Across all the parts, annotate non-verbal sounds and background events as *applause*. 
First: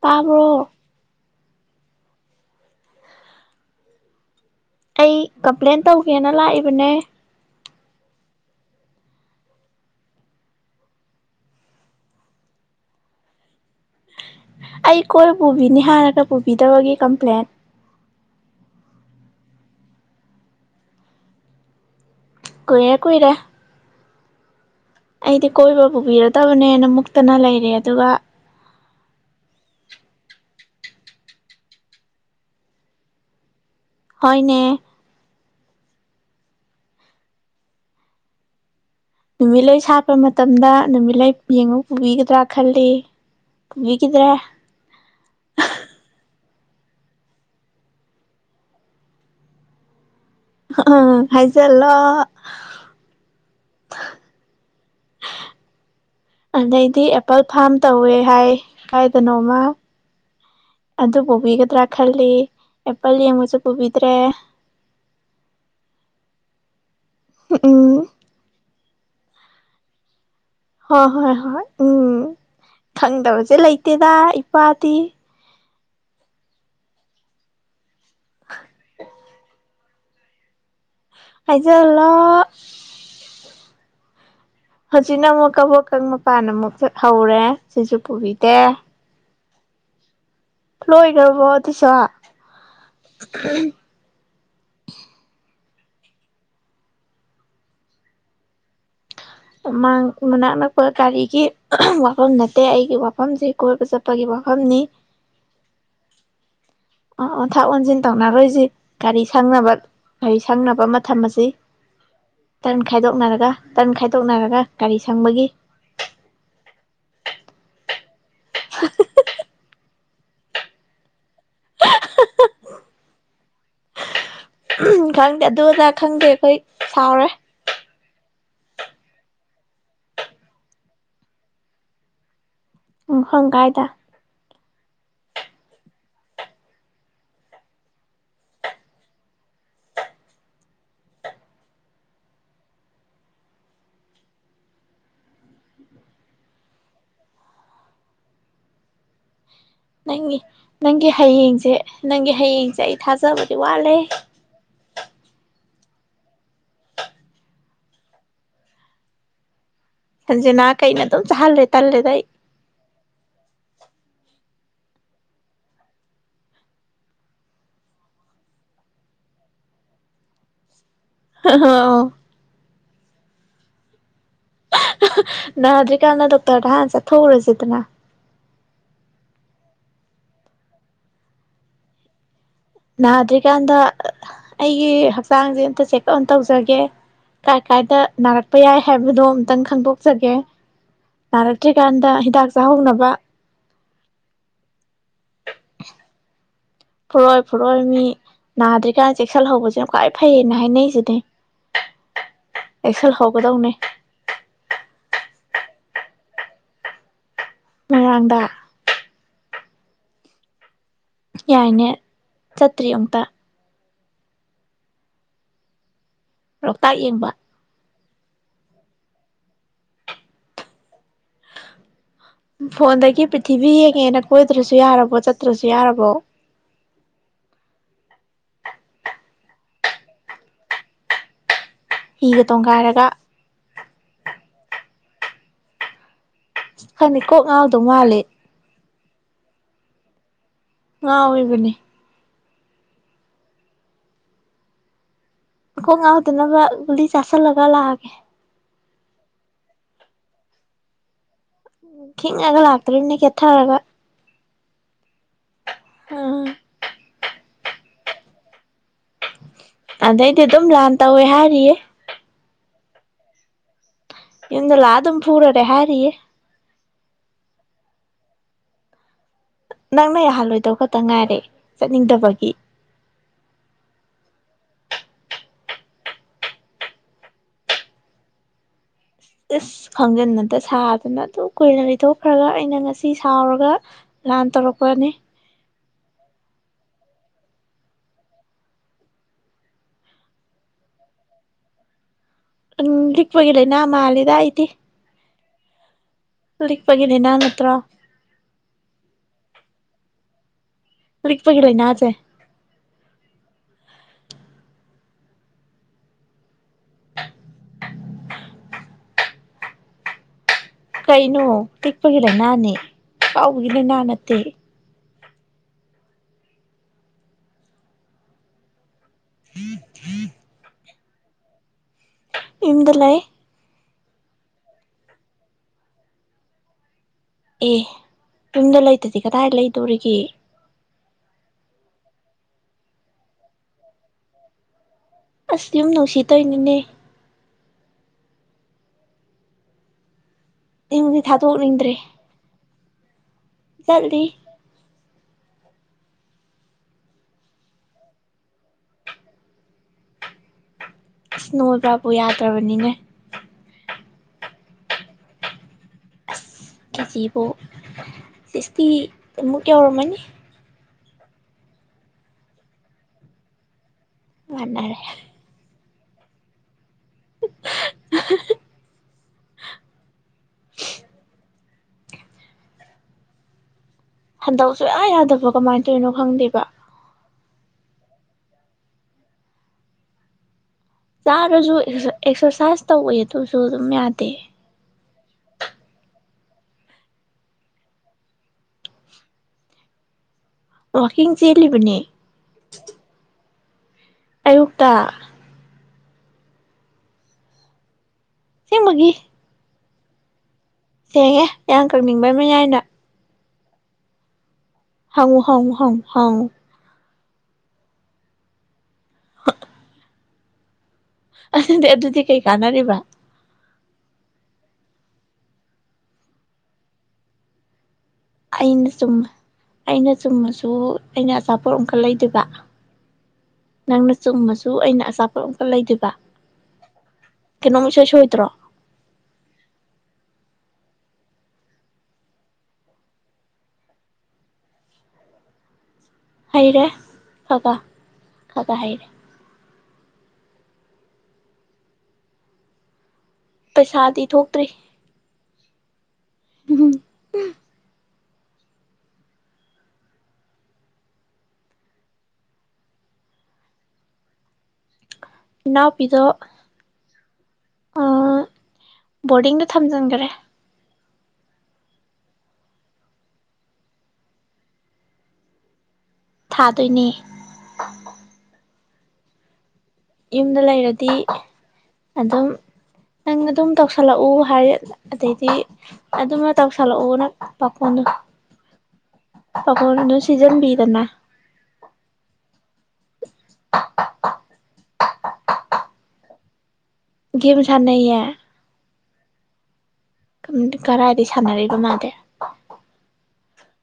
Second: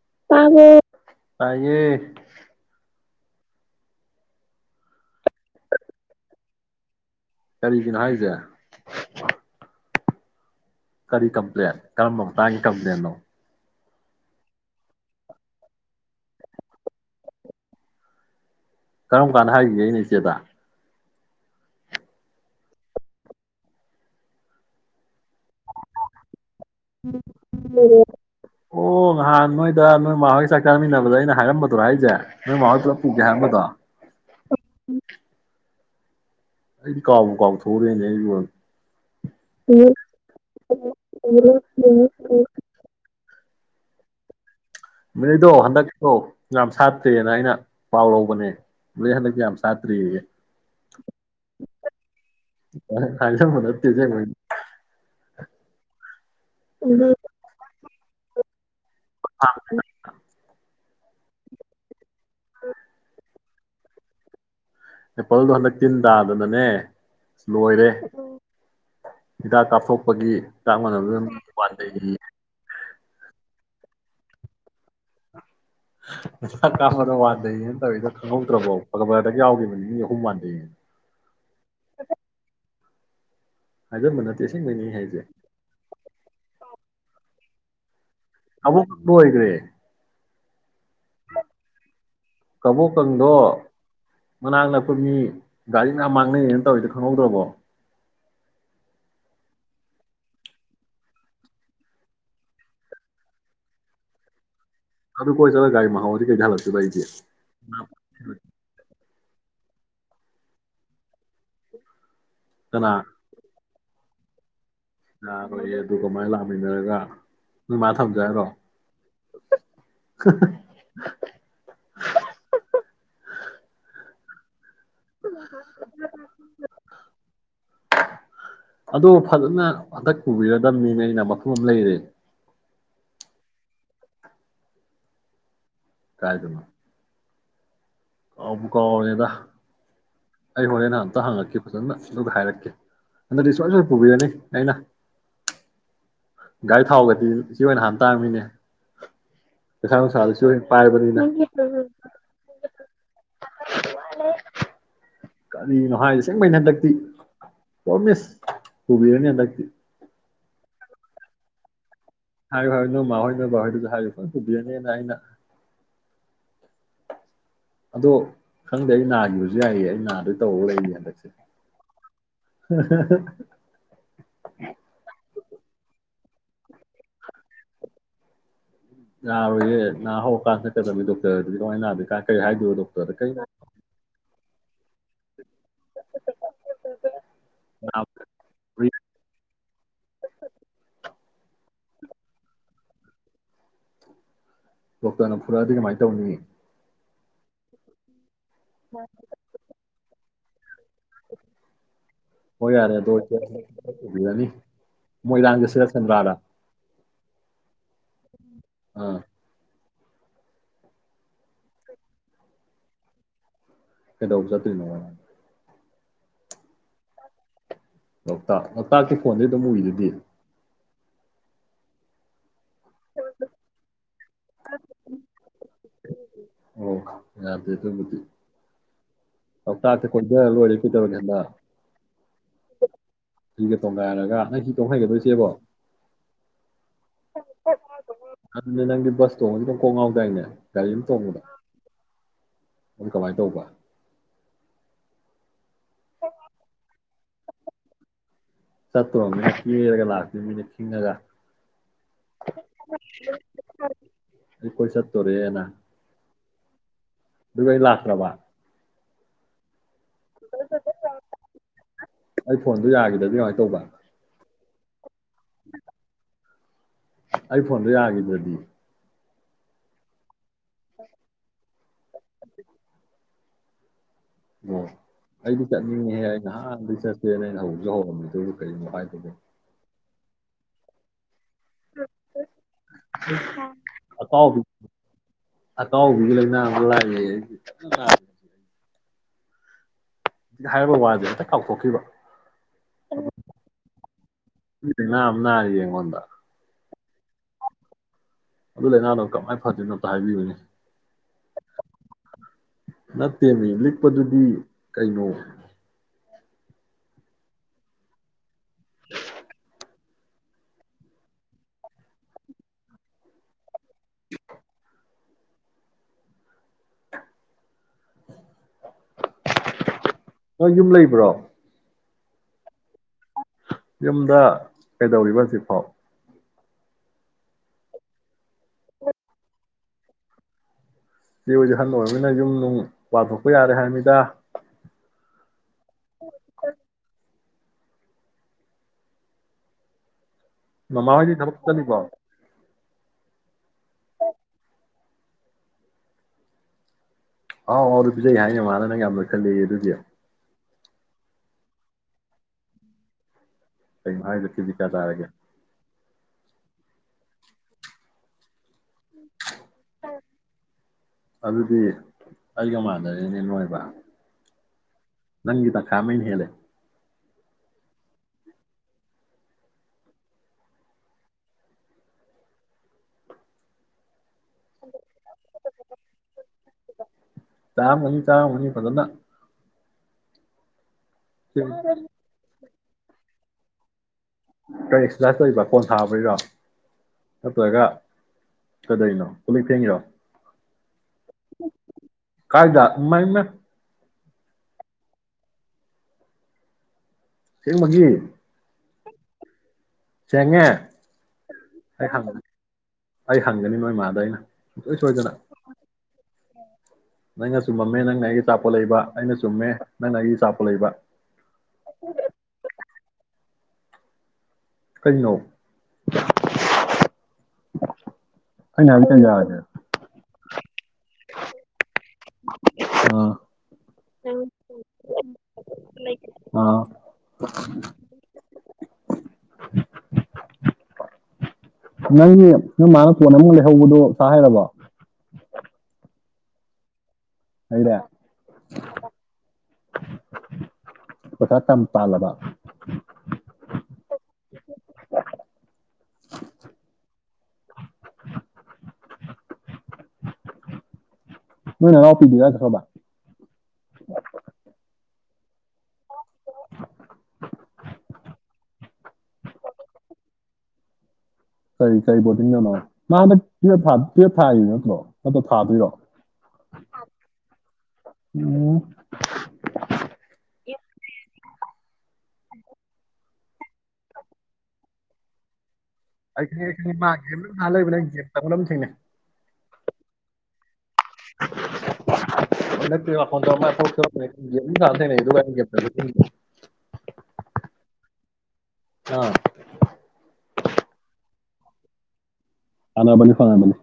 ꯇꯥꯕꯣ ꯇꯏꯌꯦꯌꯦ ꯑꯩ ꯀꯝꯄ꯭ꯂꯦꯟ ꯇꯧꯒꯦꯅ ꯂꯥꯛꯏꯕꯅꯦ ꯀꯔꯤꯒꯤꯅꯣ ꯍꯥꯏꯁꯦ ꯀꯔꯤ ꯀꯝꯄ꯭ꯂꯦꯟ ꯀꯔꯝꯕ ꯃꯇ ꯃꯇꯥꯡꯒꯤ ꯀꯝꯄ꯭ꯂꯦꯅꯣ ꯑꯩ ꯀꯣꯏ ꯄꯨꯕꯤꯅꯤ ꯍꯥꯟꯅꯒ ꯄꯨꯕꯤꯗꯕꯒꯤ ꯀꯝꯄ꯭ꯂꯦꯟ ꯀꯔꯝ ꯀꯥꯟꯗ ꯍꯥꯏꯈꯤꯒꯦ ꯑꯩꯅ ꯏꯆꯦꯗ ꯀꯔꯦ ꯀꯣꯏꯔꯦ ꯑꯩꯗꯤ ꯀꯕꯨꯕꯤꯔꯠ ꯐ ꯇꯕꯅꯦꯅ ꯃꯨꯛꯇꯅ ꯂꯩꯔꯦ ꯑꯗꯨꯒ ꯍꯣꯏ ꯆꯥꯛ ꯆꯥꯃꯤꯟꯅꯕꯗ ꯑꯩꯅ ꯍꯥꯏꯔꯝꯕꯗꯨꯣ ꯑꯩꯁꯦ ꯅꯣꯏ ꯃꯥ ꯍꯣꯏ ꯄꯨꯂꯞ ꯄꯨꯒꯦ ꯍꯥꯏꯔꯝꯕꯗꯣ ꯍꯣꯏꯅꯦ ꯑꯩꯗꯤ ꯀꯥꯞ ꯀꯥꯕ ꯊꯣꯔꯦꯅꯦ ꯅꯨꯃꯤꯠꯂꯩ ꯁꯥꯠꯄ ꯃꯇꯝꯗ ꯅꯨꯃꯤꯠꯂ ꯌꯦꯡꯉꯨ ꯄꯨꯕꯤꯒꯗ꯭ꯔꯥ ꯈꯜꯂꯤ ꯒꯗ꯭ꯔꯦ ꯃꯤꯩꯗꯣ ꯍꯟꯗꯛꯇꯣ ꯌꯥꯝ ꯁꯥꯠꯇ꯭ꯔꯦꯅ ꯑꯩꯅ ꯄꯥꯎ ꯂꯧꯕꯅꯦ ꯃꯤꯩ ꯍꯟꯗꯛꯇꯤ ꯌꯥꯝ ꯁꯥꯠꯇ꯭ꯔꯤ ꯑ ꯍꯥꯏꯖꯤꯜꯂꯣ ꯍꯥꯏꯖꯟꯕ ꯅꯠꯇꯦ ꯑꯁꯦꯡꯕꯩꯅꯤ ꯑꯗꯩꯗꯤ ꯑꯦꯄꯜ ꯐꯥꯔꯝ ꯇꯧꯋꯦ ꯍꯥꯏ ꯀꯥꯏꯗ ꯅꯣꯃ ꯑꯗꯨꯕꯨꯣꯕꯒꯗ꯭ꯔ ꯈ ꯑꯦꯄꯜ ꯌꯥꯝ ꯃꯨꯁꯨ ꯄꯕꯤꯗ꯭ꯔꯦ ꯅꯦꯄꯥꯜꯗꯣ ꯍꯟꯗꯛ ꯇꯤꯟ ꯇꯥꯗꯅꯅꯦ ꯑ ꯂꯣꯏꯔꯦ ꯎꯝ ꯍꯤꯗꯥꯛ ꯀꯥꯞꯊꯣꯛꯄꯒꯤ ꯆꯥꯡ ꯍ ꯃꯥꯟꯅꯕꯗ ꯍꯣꯏ ꯍꯣꯏ ꯋꯥꯟꯗꯩ ꯎꯝ ꯈꯪꯗꯕꯁꯦ ꯂꯩꯇꯦꯗ ꯏꯄꯥꯗꯤ ꯀꯥꯕꯗ ꯋꯥꯟꯊꯩꯅ ꯇꯧꯋꯗ ꯈꯪꯍꯧꯗ꯭ꯔꯕꯣ ꯐꯛꯕꯔꯗꯒꯤ ꯌꯥꯎꯈꯤꯕ ꯅꯤ ꯑꯍꯨꯝ ꯃꯥꯟꯗꯩ ꯑꯩꯁꯂ *inaudible* ꯑꯗꯨꯗꯣ ꯃꯅ ꯍꯧꯖꯤꯛꯅ ꯑꯃꯨꯛ ꯀꯕꯛꯀ ꯃꯄꯥꯟꯅ ꯑꯃꯨꯛ ꯍꯧꯔꯦ ꯁꯤꯁꯨ ꯄꯨꯕꯤꯗꯦ ꯑꯕꯨꯣꯏꯗ꯭ꯦ ꯂꯣꯏꯈ꯭ꯔꯕꯣ ꯑꯗꯨꯁꯨꯣ ꯀꯕꯣꯀꯪꯗꯣ ꯃꯅꯥꯛ ꯅꯛꯄꯣꯏ ꯃꯤ ꯒꯥꯔꯤ ꯃꯌꯥꯝ ꯃꯥꯡꯅꯩꯅꯦꯅ ꯇꯧꯋꯗ ꯈꯪꯍꯧꯗ꯭ꯔꯕꯣ ꯥꯡ ꯃꯅꯥꯛ ꯅꯛꯄ ꯒꯥꯔꯤꯒꯤ ꯋꯥꯐꯝ ꯅꯠꯇꯦ ꯑꯩꯒꯤ ꯋꯥꯐꯝꯁꯦ ꯀꯣꯏꯕ ꯆꯠꯄꯒꯤ ꯋꯥꯐꯝꯅꯤ ꯑꯗꯨ ꯀꯣꯏ ꯆꯗꯒꯒꯥ ꯃꯍꯍ ꯋꯥꯔꯤ ꯀꯩꯥꯏꯂ ꯑ ꯑꯣ ꯊꯥꯛ ꯑꯣꯟꯁꯤꯟ ꯇꯧꯅꯔꯣꯏꯁꯤ ꯒꯥꯔꯤ ꯁꯪꯅꯕ ꯒꯥꯔꯤ ꯁꯪꯅꯕ ꯑꯃ ꯊꯝ ꯑꯁꯤ ꯇꯦꯟ ꯈꯥꯏꯗ ꯑꯣꯅꯔꯒ ꯇꯟ ꯈꯥꯏꯗꯣꯛꯅꯔꯒ ꯒꯥꯔꯤ ꯁꯪꯕꯒꯤ ꯅꯈꯣꯏꯌꯦ ꯑꯗꯨ ꯀꯃꯥꯏꯅ ꯂꯥꯛꯃꯤꯟꯅꯔꯒ ꯊꯕꯖꯔꯣ *inaudible* *inaudible* *inaudible* ꯎ ꯈꯪꯗꯦ ꯑꯗꯨ ꯑꯣꯖꯥ ꯈꯪꯗꯦ ꯑꯩꯈꯣꯏ ꯁꯥꯎꯔꯦ ꯑꯗꯣ ꯐꯖꯅ ꯍꯟꯗꯛ ꯄꯨꯕꯤꯔꯗꯕꯅꯤꯅꯦ ꯑꯩꯅ ꯃꯐꯝ ꯑꯃ ꯂꯩꯔꯦ ꯎ ꯍꯪ ꯀꯥꯏꯗ ꯀꯥꯏ ꯀꯅ ꯀꯥꯎꯕ ꯀꯥꯎꯅꯦꯗ ꯑꯩ ꯍꯣꯔꯦꯟꯅ ꯑꯝꯇ ꯍꯪꯉꯛꯀ ꯐꯖꯅ ꯑꯗꯨꯒ ꯍꯥꯏꯔꯛꯀꯦ ꯍꯟꯗꯗꯤ ꯁꯨꯡꯣꯏ ꯁꯣꯏꯅ ꯄꯨꯕꯤꯔꯅꯤ ꯑꯩꯅ ꯒꯥꯔꯤ ꯊꯥꯎꯒꯗꯤ ꯁꯤ ꯑꯣꯏꯅ ꯍꯥꯟꯅ ꯇꯥꯔꯝꯃꯤꯅꯦ ꯅꯪꯒꯤ ꯅꯪꯒꯤ ꯍꯌꯦꯡꯁꯦ ꯅꯪꯒꯤ ꯍꯌꯦꯡꯁꯦ ꯑꯩ ꯊꯥꯖꯕꯗꯤ ꯋꯥꯠꯂꯦ ꯀꯔꯤꯅꯣ ꯍꯥꯏꯔꯤ ꯁꯦꯡꯕꯩꯅ ꯍꯟꯗꯛꯇꯤ ꯄꯣ ꯃꯤꯁ ꯄꯨꯕꯤꯔꯅꯤ ꯍꯟꯗꯛꯇꯤ ꯈꯟꯖꯦ ꯅꯥ ꯀꯩꯅ ꯑꯗꯨꯝ ꯆꯍꯜꯂꯦ ꯇꯜꯂꯦ ꯍꯥꯏꯥꯏ ꯍꯥꯏ ꯅ ꯃꯥꯎꯣꯏ ꯅꯕꯕꯥꯔ ꯍꯥꯏꯔ ꯐ ꯎꯗꯦꯅꯦꯅꯅꯥꯅ ꯑꯗꯣ ꯈꯪꯗꯦ ꯑꯩ ꯅꯥꯈꯤꯕꯁꯨ ꯌꯥꯏꯌꯦ ꯑꯩ ꯅꯥꯗꯩ ꯇꯧꯔ ꯂꯩꯌꯦ ꯑ ꯍ ꯎ ꯅꯥꯗ꯭ꯔꯤꯀꯥꯟꯗ ꯗꯣꯛꯇꯔꯗ ꯍꯍꯥꯟ ꯆꯠꯊꯣꯛꯎꯔꯁꯤꯗꯅ ꯌꯥꯅꯥꯔꯣꯏꯌꯦ ꯍ ꯍꯧꯔꯀꯥꯟ ꯆꯠꯀꯗꯕꯅꯤ ꯗꯣꯛꯇꯔ ꯑꯗꯨꯗꯤ ꯀꯃꯥꯏꯅ ꯅꯥꯥ ꯅꯗꯒꯥꯟꯗ ꯑꯩꯒꯤ ꯍꯛꯆꯥꯡꯁꯦ ꯑꯝꯇ ꯆꯦꯛ ꯑꯣꯟ ꯇꯧꯖꯒꯦ ꯀꯥꯏ ꯀꯥꯏꯗ ꯅꯥꯔꯛꯄ ꯌꯥꯏ ꯍꯥꯏꯕꯗꯣ ꯑꯝꯇꯪ ꯈꯪꯗꯣꯛꯆꯒꯦ ꯅꯥꯔꯛꯇ꯭ꯔꯤꯀꯥꯟꯗ ꯍꯤꯗꯥꯛ ꯆꯥꯍꯧꯅꯕ ꯗꯣꯛꯇꯔꯅ ꯐꯨꯔꯛꯑꯗꯤ ꯀꯃꯥꯏꯅ ꯇꯧꯅꯤ ꯄꯔꯣꯏ ꯄꯔꯣꯏ ꯃꯤ ꯅꯥꯗ꯭ꯔꯤꯀꯥꯟꯗ ꯆꯦꯛꯁꯤꯜ ꯍꯧꯕꯁꯦꯨ ꯀ ꯐꯩꯌꯦꯅ ꯍꯥꯏꯅꯩꯁꯤꯅꯦ ꯍ ꯌꯥꯔꯦꯣ ꯆꯦꯛꯁꯤꯜꯍꯧꯒꯗꯧꯅꯦ ꯆꯅꯤ ꯃꯣꯏꯗꯥꯡꯗ ꯁꯤꯗꯁꯟꯥꯔ ꯃꯣꯏꯔꯥꯡꯗ ꯑꯝ ꯌꯥꯏꯅꯦ ꯆꯠꯇ꯭ꯔꯤ ꯑꯨꯛꯇ ꯀꯩꯗ ꯎꯖ ꯇ ꯅ ꯋꯥ ꯂꯣꯛꯇꯥꯛ ꯌꯦꯡꯕ ꯂꯣꯛꯇꯥꯛ ꯂꯣꯛꯇꯥꯛꯀꯤ ꯐꯣꯟꯗꯤ ꯑꯗꯨꯝ ꯎꯏꯗꯗꯤ ꯐꯣꯟꯗ ꯀ ꯄ꯭ꯊꯤꯕꯤ ꯍꯒꯦꯅ ꯀꯣꯏꯗ꯭ꯔꯁꯨ ꯌꯥꯔꯕꯣ ꯆꯠꯇ꯭ꯔꯁꯨ ꯌꯥꯔꯕꯣ ꯑꯣ ꯌꯥꯗꯦ ꯑꯗꯨꯕꯨꯗꯤ ꯂꯣꯛꯇꯥꯛꯇ ꯀꯣꯏꯙꯔꯥ ꯂꯣꯏꯔꯦ ꯀꯩꯗꯧꯔꯒꯦ ꯍꯟꯗꯛ ꯍꯤꯒ ꯇꯣꯡꯒꯥꯏꯔꯒ ꯍꯤꯒ ꯇꯣꯡꯒꯥꯏꯔꯒ ꯅꯪ ꯍꯤ ꯇꯣꯡꯍꯩꯒꯗꯔ꯭ ꯏꯆꯦꯕꯣ ꯈꯅꯤ ꯀꯣꯛ ꯉꯥꯎꯗꯣ ꯃꯥꯂꯦ ꯑꯗꯨꯅꯦ ꯅꯪꯗꯤ ꯕꯁ ꯇꯣꯡꯉꯗꯤ ꯗꯨꯝ ꯀꯣꯛꯉꯥꯎꯗꯥꯏꯅꯦ ꯒꯥꯔꯤꯝ ꯇꯣꯡꯕꯗ ꯉꯥꯎꯔꯤꯕꯅꯤ ꯑꯗꯨ ꯀꯃꯥꯏ ꯇꯧꯕ ꯀꯣꯛ ꯉꯥꯎꯗꯅꯕ ꯒꯨꯂꯤ ꯆꯥꯁꯜꯂꯒ ꯂꯥꯛꯑꯒꯦ ꯆꯠꯇ꯭ꯔꯣꯔꯃꯤꯅ ꯀꯦꯔꯒ ꯂꯥꯛꯇꯨꯏꯃꯤꯅꯦ ꯈꯤꯡꯉꯒ ꯈꯤꯡꯉꯒ ꯂꯥꯛꯇꯣꯔꯤꯝꯅꯤ ꯀꯦꯊꯔꯒ ꯀꯣꯏ ꯆꯠꯇꯣꯔꯦꯅ ꯎꯝ ꯗꯨꯒ ꯑꯩ ꯂꯥꯛꯇꯔ꯭ ꯕꯥ ꯑꯗꯩꯗꯤ ꯑꯗꯨꯝ ꯂꯥꯟ ꯇꯧꯋꯦ ꯍꯥꯏꯔꯤꯌꯦ ꯐꯣꯟꯗꯨ ꯌꯥꯒꯤꯗꯗꯤ ꯀꯃꯥꯏ ꯇꯧꯕ ꯌꯨꯝꯗ ꯂꯥꯑ ꯗꯨꯝ ꯐꯨꯔꯔꯦ ꯍꯥꯏꯔꯤꯌꯦ ꯑꯩ ꯐꯣꯟꯗ ꯌꯥꯒꯤꯗ꯭ꯔꯗꯤ ꯅꯪꯅ ꯌꯥꯍꯜꯂꯣꯏꯗꯧ ꯈꯇ ꯉꯥꯏꯔꯦ ꯆꯠꯅꯤꯡꯗꯕꯒꯤ ꯑꯣ ꯑꯩꯗꯤ ꯆꯠꯅꯤꯡꯉꯦꯍꯦ ꯑꯩ ꯅꯍꯥꯟꯗꯤ ꯆꯠꯁꯦꯅ ꯑꯩꯅ ꯍꯧꯖꯤꯛꯖꯨ ꯍꯧꯔꯝꯃꯤ ꯗꯨꯕꯨ ꯀꯩꯅꯣ ꯍꯥꯏꯗꯣ ꯏꯁ ꯈꯪꯖꯟꯅꯗ ꯁꯥꯗꯅ ꯑꯗꯨꯛ ꯀꯨꯏꯅ ꯂꯩꯊꯣꯛꯈ꯭ꯔꯒ ꯑꯩꯅ ꯉꯁꯤ ꯁꯥꯎꯔꯒ ꯂꯥꯟ ꯇꯧꯔꯛꯄꯅꯤ ꯑꯇꯥꯎꯕꯤꯒꯤ ꯂꯩꯅꯥ ꯂꯥ ꯏꯌꯦ ꯑꯩ ꯍꯥꯏꯔꯕ ꯋꯥꯖꯦ ꯍꯦꯛꯇ ꯀꯥꯎꯊꯣꯛꯈꯤꯕ ꯎꯝ ꯂꯤꯛꯄꯒꯤ ꯂꯩꯅꯥ ꯃꯥꯜꯂꯤꯗ ꯑꯩꯗꯤ ꯑꯗꯨꯒꯤ ꯂꯥꯏꯅꯥ ꯑꯃ ꯅꯥꯔꯤꯌꯦ ꯑꯩꯉꯣꯟꯗꯥ ꯂꯤꯛꯄꯒꯤ ꯂꯩꯅꯥ ꯅꯠꯇ꯭ꯔꯣ ꯑꯗꯨ ꯂꯥꯏꯅꯥꯗꯣ ꯀꯃꯥꯏꯅ ꯐꯗꯣꯏꯅꯣ ꯑꯝꯇ ꯍꯥꯏꯕꯤꯌꯨꯅꯦ ꯂꯤꯛꯄꯒꯤ ꯂꯩꯅꯥꯖꯦ ꯄꯗꯨꯗꯤ ꯀꯩꯅꯣ ꯀꯩꯅꯣ ꯇꯤꯛꯄꯒꯤ ꯂꯩꯅꯥꯅꯦ ꯀꯥꯎꯕꯒꯤ ꯂꯩꯅꯥ ꯅꯠꯇꯦ *unintelligible* ꯅꯪ ꯌꯨꯝ ꯂꯩꯕ꯭ꯔꯣ ꯌꯨꯝꯗ ꯂꯩ ꯌꯨꯝꯗ ꯀꯩꯗꯧꯔꯤꯕ ꯍꯧꯖꯤꯛꯐꯥꯎ ꯑꯦ ꯌꯨꯝꯗ ꯂꯩꯇꯗꯤ ꯀꯗꯥꯏ ꯂꯩꯗꯣꯔꯤꯒꯦ ꯆꯦ ꯍꯣꯏꯗꯤ ꯍꯟ ꯑꯣꯏꯔꯝꯅꯤꯅ ꯌꯨꯝ ꯅꯨꯡ ꯄꯥꯟꯊꯣꯛꯄ ꯌꯥꯔꯦ ꯍꯥꯏꯃꯤꯗꯥ ꯑꯁ ꯌꯨꯝ ꯅꯨꯡꯁꯤ ꯇꯩꯅꯤꯅꯦ ꯃꯃꯥ ꯏꯉꯗꯤ ꯍꯣꯏꯗꯤ ꯊꯕꯛ ꯊꯥꯗꯅꯤꯗ꯭ꯔꯤ ꯆꯠꯂꯤꯕꯣ ꯆꯠꯂꯤ ꯑꯥꯎ ꯑꯧꯕꯤꯖꯩ ꯍꯥꯏꯅ ꯃꯥꯅ ꯅꯪ ꯌꯥꯝꯅ ꯈꯜꯂꯛꯑ ꯑꯗꯨꯗꯤ ꯑꯁ ꯅꯣꯕ꯭ꯔꯥꯄ ꯌꯥꯗ꯭ꯔꯕꯅꯤꯅꯦ ꯀꯩꯅ ꯍꯥꯏꯗ ꯊꯤꯖꯤ ꯀꯌꯥ ꯆꯥꯔꯒꯦ ꯖꯤꯕꯨ ꯁꯁꯤ ꯃꯨ ꯀꯌꯥꯔꯃꯅꯤ ꯑꯗꯨꯗꯤ ꯑꯩꯒ ꯃꯥꯟꯗꯔꯤꯅꯦ ꯅꯣꯏꯕ ꯃꯥꯅꯔꯦ ꯅꯪꯤꯗ ꯈꯃꯟ ꯍꯦ *inaudible* ꯍꯟꯗꯛ ꯁꯌꯥ ꯌꯥꯗꯕꯣ ꯀꯃꯥꯏꯅ ꯇꯧꯔꯤꯅꯣ ꯈꯪꯗꯦꯕ ꯇꯥ ꯃꯅꯤ ꯇꯥ ꯃꯅꯤ ꯐꯖꯅ ꯆꯥꯔꯁꯨ ꯀꯔꯤ ꯑꯦꯁꯣ ꯆꯠ ꯇꯧꯋꯦ ꯑꯗꯨꯁꯨ ꯑꯗꯨꯝ ꯌꯥꯗꯦ ꯈꯔ ꯑꯦꯛꯁꯔꯁꯥꯏꯁ ꯇꯧꯔꯤꯕ꯭ꯔꯥ ꯀꯣꯟ ꯊꯥꯕꯔꯤꯔꯣ ꯅꯠꯇ꯭ꯔꯒ ꯀꯗꯧꯅꯣ ꯀꯂꯤꯛ ꯊꯦꯡꯉꯤꯔꯣ ꯋꯥꯋꯀꯤꯡ ꯆꯦꯜꯂꯤꯕꯅꯦ ꯀꯥꯏꯗ ꯏꯃꯥꯏꯃꯥ ꯑꯌꯨꯛꯇ ꯊꯦꯡꯕꯒꯤ ꯆꯉꯥꯏ ꯊꯦꯡꯉꯦ ꯌꯥꯝ ꯀꯪꯅꯤꯡꯕꯩ ꯃ ꯌꯥꯏꯅ ꯑꯩ ꯍꯪꯒꯅꯤ ꯅꯣꯏ ꯏꯃꯥꯗ ꯑꯩꯅ ꯁꯨꯡꯁꯣꯏ ꯁꯣꯏꯗꯅ ꯍꯉ ꯍꯥꯎ ꯍꯥꯎ ꯍꯥꯎ ꯅꯪꯅ ꯆꯨꯝ ꯃꯝꯃꯦ ꯅꯪꯅ ꯑꯩꯒꯤ ꯆꯆꯥꯄꯣ ꯂꯩꯕ ꯑꯩꯅ ꯆꯨꯝꯃꯦ ꯅꯪꯅ ꯑꯩꯒꯤ ꯆꯆꯥꯄ ꯂꯩꯕ ꯑꯗꯨꯗꯤ ꯑꯗꯨꯗꯤ ꯀꯩ ꯀꯥꯟꯅꯔꯤꯕ ꯀꯅꯧ ꯑꯩꯅ ꯆꯨꯝ ꯑꯩꯅ ꯆꯨꯝꯃꯁꯨ ꯇꯣ ꯑꯩꯅ ꯑꯆꯥꯄꯣꯠ ꯑꯃꯀꯠ ꯂꯩꯗꯕ ꯑꯥ ꯅꯪꯅ ꯆꯨꯝꯃꯁꯨ ꯑꯩꯅ ꯑꯆꯥꯄꯣꯠ ꯑꯃꯀꯠ ꯂꯩꯗꯕ ꯑꯥ ꯀꯩꯅꯣꯝ ꯏꯁꯩꯁꯣꯏ ꯁꯣꯏꯗ꯭ꯔꯣ ꯅꯪꯒꯤ ꯅꯪ ꯃꯥꯅ ꯀꯣꯟ ꯑꯃꯨꯛ ꯂꯩꯍꯧꯕꯗꯣ ꯁꯥ ꯍꯥꯏꯔꯕ ꯍꯥꯏꯔꯦ ꯀꯀꯥ ꯍꯩꯔꯦ ꯀꯀꯥ ꯍꯥꯏꯩꯔꯦ ꯀꯊ ꯇꯝ ꯄꯥꯂꯕ ꯁꯥꯥꯇꯤ ꯊꯣꯛꯇ꯭ꯔꯤ ꯎꯝ ꯃꯣꯏ ꯅꯅ ꯑꯣ ꯄꯄꯤꯗꯨꯒ ꯈꯔꯕꯥ ꯅꯥꯎꯄꯤꯤꯗ ꯕꯣꯔꯗꯤꯡꯗꯨ ꯊꯝꯖꯤꯟꯈꯔꯦ ꯀꯔꯤ ꯀꯔꯤ ꯕꯣꯔꯗꯤꯡꯗꯧꯅꯣ ꯅ ꯍꯟꯗꯛ ꯇꯨꯦꯠ ꯊꯥꯔꯤ ꯅꯠꯇ꯭ꯔꯣ ꯍꯟꯗ ꯊꯥꯗꯣꯏꯔꯣ ꯊꯥꯗꯣꯏꯅꯦ ꯎꯝ ꯌꯨꯝꯗ ꯂꯩꯔꯗꯤ ꯑꯗꯨꯝ ꯅꯪ ꯑꯗꯨꯝ ꯇꯧꯁꯜꯂꯛꯎ ꯍꯥꯏ ꯑꯗꯩꯗꯤ ꯑꯗꯨꯃ ꯑꯩ ꯇꯧꯁꯜꯂꯛꯎꯅ ꯃꯥꯒ ꯂꯩꯕ ꯂꯩ ꯒꯦꯝ ꯇꯂꯝ ꯊꯦꯡꯅ ꯄꯀ ꯅ ꯁꯤꯖꯟ ꯗꯅ ꯗ ꯄꯨꯗꯅꯦ ꯀ ꯦꯦꯝꯁꯅꯦ ꯑꯥ ꯀꯗꯥꯥꯏꯗꯒꯤ ꯁꯥꯟꯅꯏꯕ ꯃꯥꯥꯟꯗꯦ ꯐꯅꯥ ꯑꯅꯤ ꯐꯅꯥꯃꯅꯤ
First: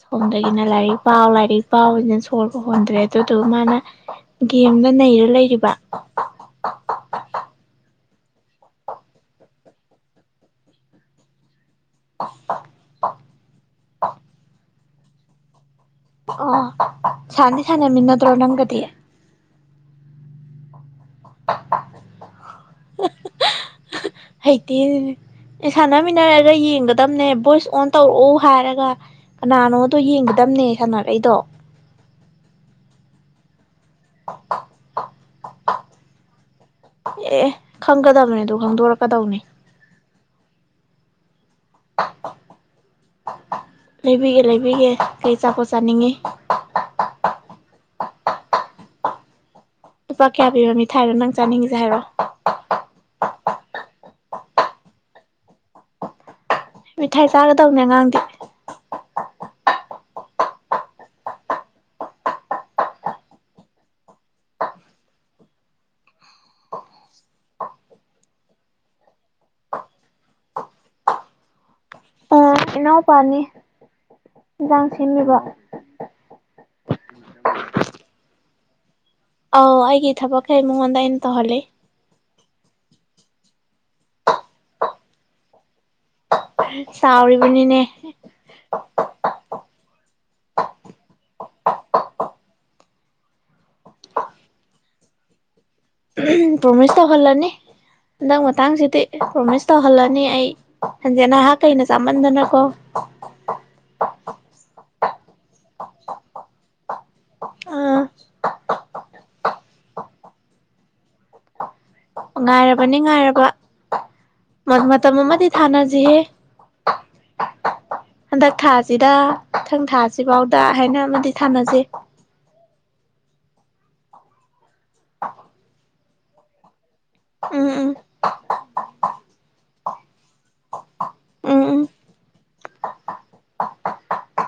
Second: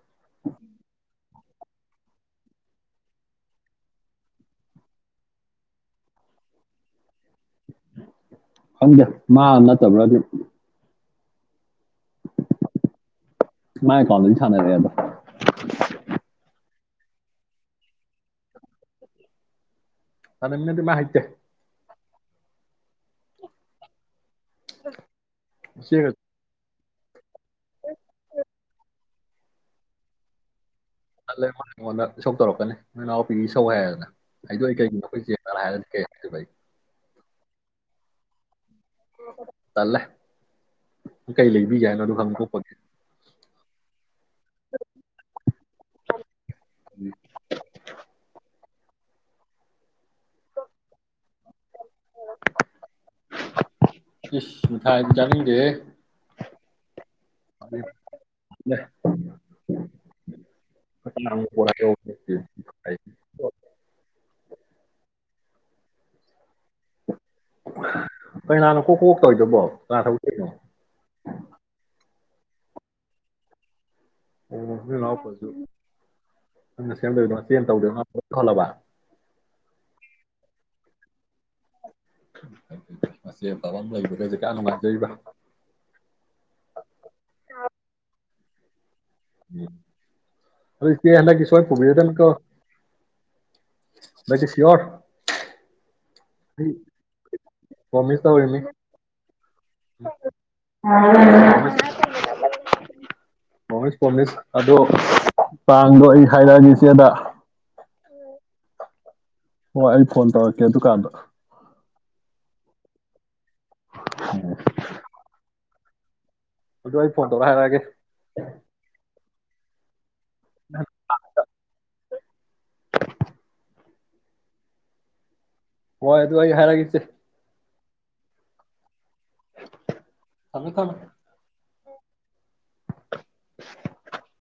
ꯁꯣꯝꯗꯒꯤꯅ ꯂꯩꯔꯤ ꯄꯥꯎ ꯂ ꯑꯩ ꯄꯥꯎꯅ ꯁꯣꯕ ꯍꯣꯟꯗ꯭ꯔꯦ ꯑꯗꯨꯗꯨꯒ ꯃꯥꯅ ꯒꯦꯝꯗ ꯅꯩꯔ ꯂꯩꯔꯤꯕ ꯈꯪꯗꯦ ꯃꯥ ꯅꯠꯇꯕ꯭ꯔꯥ ꯑꯗꯨ ꯃ ꯀꯣꯂꯦꯖ ꯊꯥꯅ ꯂꯩꯗ *inaudible* ꯑ ꯁꯥꯟꯅꯤ ꯁꯥꯟꯅꯃꯤ ꯅꯗ꯭ꯔꯣ ꯅꯝꯒꯗꯤ ꯗꯤ ꯃꯥ ꯠꯇ *inaudible* ꯍꯩꯇꯦ ꯏꯆꯦꯒ ꯁꯥꯟꯅꯃꯤꯟꯅꯔꯒ ꯌꯦꯡꯒꯗ ꯇꯕꯅꯦ ꯚꯣꯏꯁ ꯑꯣꯟ ꯇꯧꯔꯛꯎ ꯍꯥꯏꯔꯒ ꯀꯅꯥꯅꯣꯗꯣ ꯌꯦꯡꯒꯗꯝꯕꯅꯦ ꯂꯩꯉ ꯑꯩꯉꯣꯟꯗ ꯏꯁꯧ ꯇꯧꯔꯛꯀꯅꯤ ꯅꯣꯏꯎ ꯄ ꯁꯋꯥ ꯍꯥꯏ ꯑꯩꯗꯣ ꯑꯩ ꯀꯩꯒꯨꯝꯣ ꯑꯩꯈꯣꯏ ꯆ ꯍꯥꯏꯔꯗꯤ ꯀ ꯍꯥꯏꯕ ꯑꯩ ꯑꯦ ꯈꯪꯒꯗꯕꯅꯦ ꯇꯨꯡ ꯍꯣꯡꯗꯣꯔꯛꯀꯗꯧꯅꯤ ꯇꯜꯂꯦ ꯀꯩ ꯂꯩꯕꯤꯒꯦ ꯍꯥꯏꯅꯣ ꯑꯗꯨ ꯍꯪ ꯊꯣꯛꯄꯒꯤ ꯂꯩꯕꯤꯒꯦ ꯂꯩꯕꯤꯒꯦ ꯀꯩ ꯆꯥꯄꯣꯠ ꯆꯥꯅꯤꯡꯉꯤ ꯂꯨꯄꯥ ꯀꯌꯥ ꯄꯤꯕ ꯃꯤ ꯊ ꯍꯥꯏꯔꯣ ꯅꯪ ꯆꯥꯅꯤꯡꯉꯤꯁꯦ ꯍꯥꯏꯔꯣ ꯏꯁ ꯃ ꯊꯥꯏꯖꯅꯤꯡꯗꯦ ꯃꯤꯊꯥꯏ ꯆꯥꯒꯗꯧꯅꯦ ꯑꯉꯥꯡꯗꯤ ꯄ ꯀꯩꯅꯥꯅꯨ ꯀꯣꯛ ꯀ ꯇꯧꯗꯧꯕꯣ ꯂꯥꯛ ꯊꯧ ꯆꯦꯅꯣ ꯏꯅꯥꯎ ꯄꯥꯅꯤ ꯑꯣ ꯂꯎ ꯄꯁꯨ ꯅꯪꯅ ꯁꯦꯝꯗꯣꯏꯗꯣ ꯆ ꯇꯧꯗꯣꯏꯅꯧ ꯈꯜꯂꯕ ꯑꯧ ꯑꯩꯒꯤ ꯊꯕꯛꯈꯩ ꯃꯉꯣꯟꯗ ꯑꯩꯅ ꯇꯧꯍꯜꯂꯤ ꯑ ꯐꯕ ꯑꯃ ꯂꯩꯕꯒꯁꯦ ꯀꯥ ꯅꯨꯡꯉꯥꯏꯖꯔꯤꯕ ꯆꯥꯎꯥꯎꯔꯤꯕꯨꯅꯤꯅꯦ ꯑꯗ ꯗꯤ ꯍꯟꯗꯛ ꯁꯣꯏ ꯄꯨꯕꯤꯔꯗꯧꯅꯤꯀꯣ ꯍꯟꯗꯛꯇꯤ ꯁꯤꯌꯣꯔ ꯑꯩ ꯄ꯭ꯔꯣꯃꯤꯁ ꯇꯧꯍꯜꯂꯅꯤ ꯄ꯭ꯔꯣꯃꯤꯁ ꯍꯟꯗꯛ ꯇꯧꯔꯤꯃꯤ ꯃꯇꯥꯡꯁꯤꯗꯤ ꯄ꯭ꯔꯣꯃꯤꯁ ꯇꯧꯍꯜꯂꯅꯤ ꯑꯩ ꯁꯟꯖꯦ ꯅꯥꯏꯍꯥꯛ ꯀꯩꯅ ꯆꯥꯃꯟꯗꯅꯀꯣ ꯄꯣꯃꯤꯁ ꯑꯗꯣ ꯇꯥꯡꯗꯣ ꯑꯩ ꯍꯥꯏꯔꯛꯑꯅꯤ ꯏꯆꯦꯗ ꯑꯥ ꯍꯣꯏ ꯑꯩ ꯐꯣꯟ ꯇꯧꯔꯛꯀꯦ ꯗꯨꯀꯥꯟꯗ ꯉꯥꯏꯔꯕꯅꯤ ꯉꯥꯏꯔꯕ ꯃ ꯃꯝꯇꯝ ꯑꯃꯗꯤ ꯁꯥꯅꯁꯤꯍꯦ ꯑꯗꯨ ꯑꯩ ꯐꯣꯟ ꯇꯧꯔ ꯍꯥꯏꯔꯒꯦ ꯍꯟꯗꯛ ꯊꯥꯁꯤꯗ ꯃꯊꯪ ꯊꯥ ꯁꯤꯐꯥꯎꯗ ꯍꯥꯏꯅ ꯑꯃꯗꯤ ꯊꯥꯅꯖ ꯍꯣꯏ ꯑꯗꯨ ꯑꯩ ꯍꯥꯏꯔꯒꯁꯦ ꯎꯝ ꯎꯝ ꯊꯃꯦ ꯊꯃꯦ ꯎꯝ ꯎꯝ *unintelligible*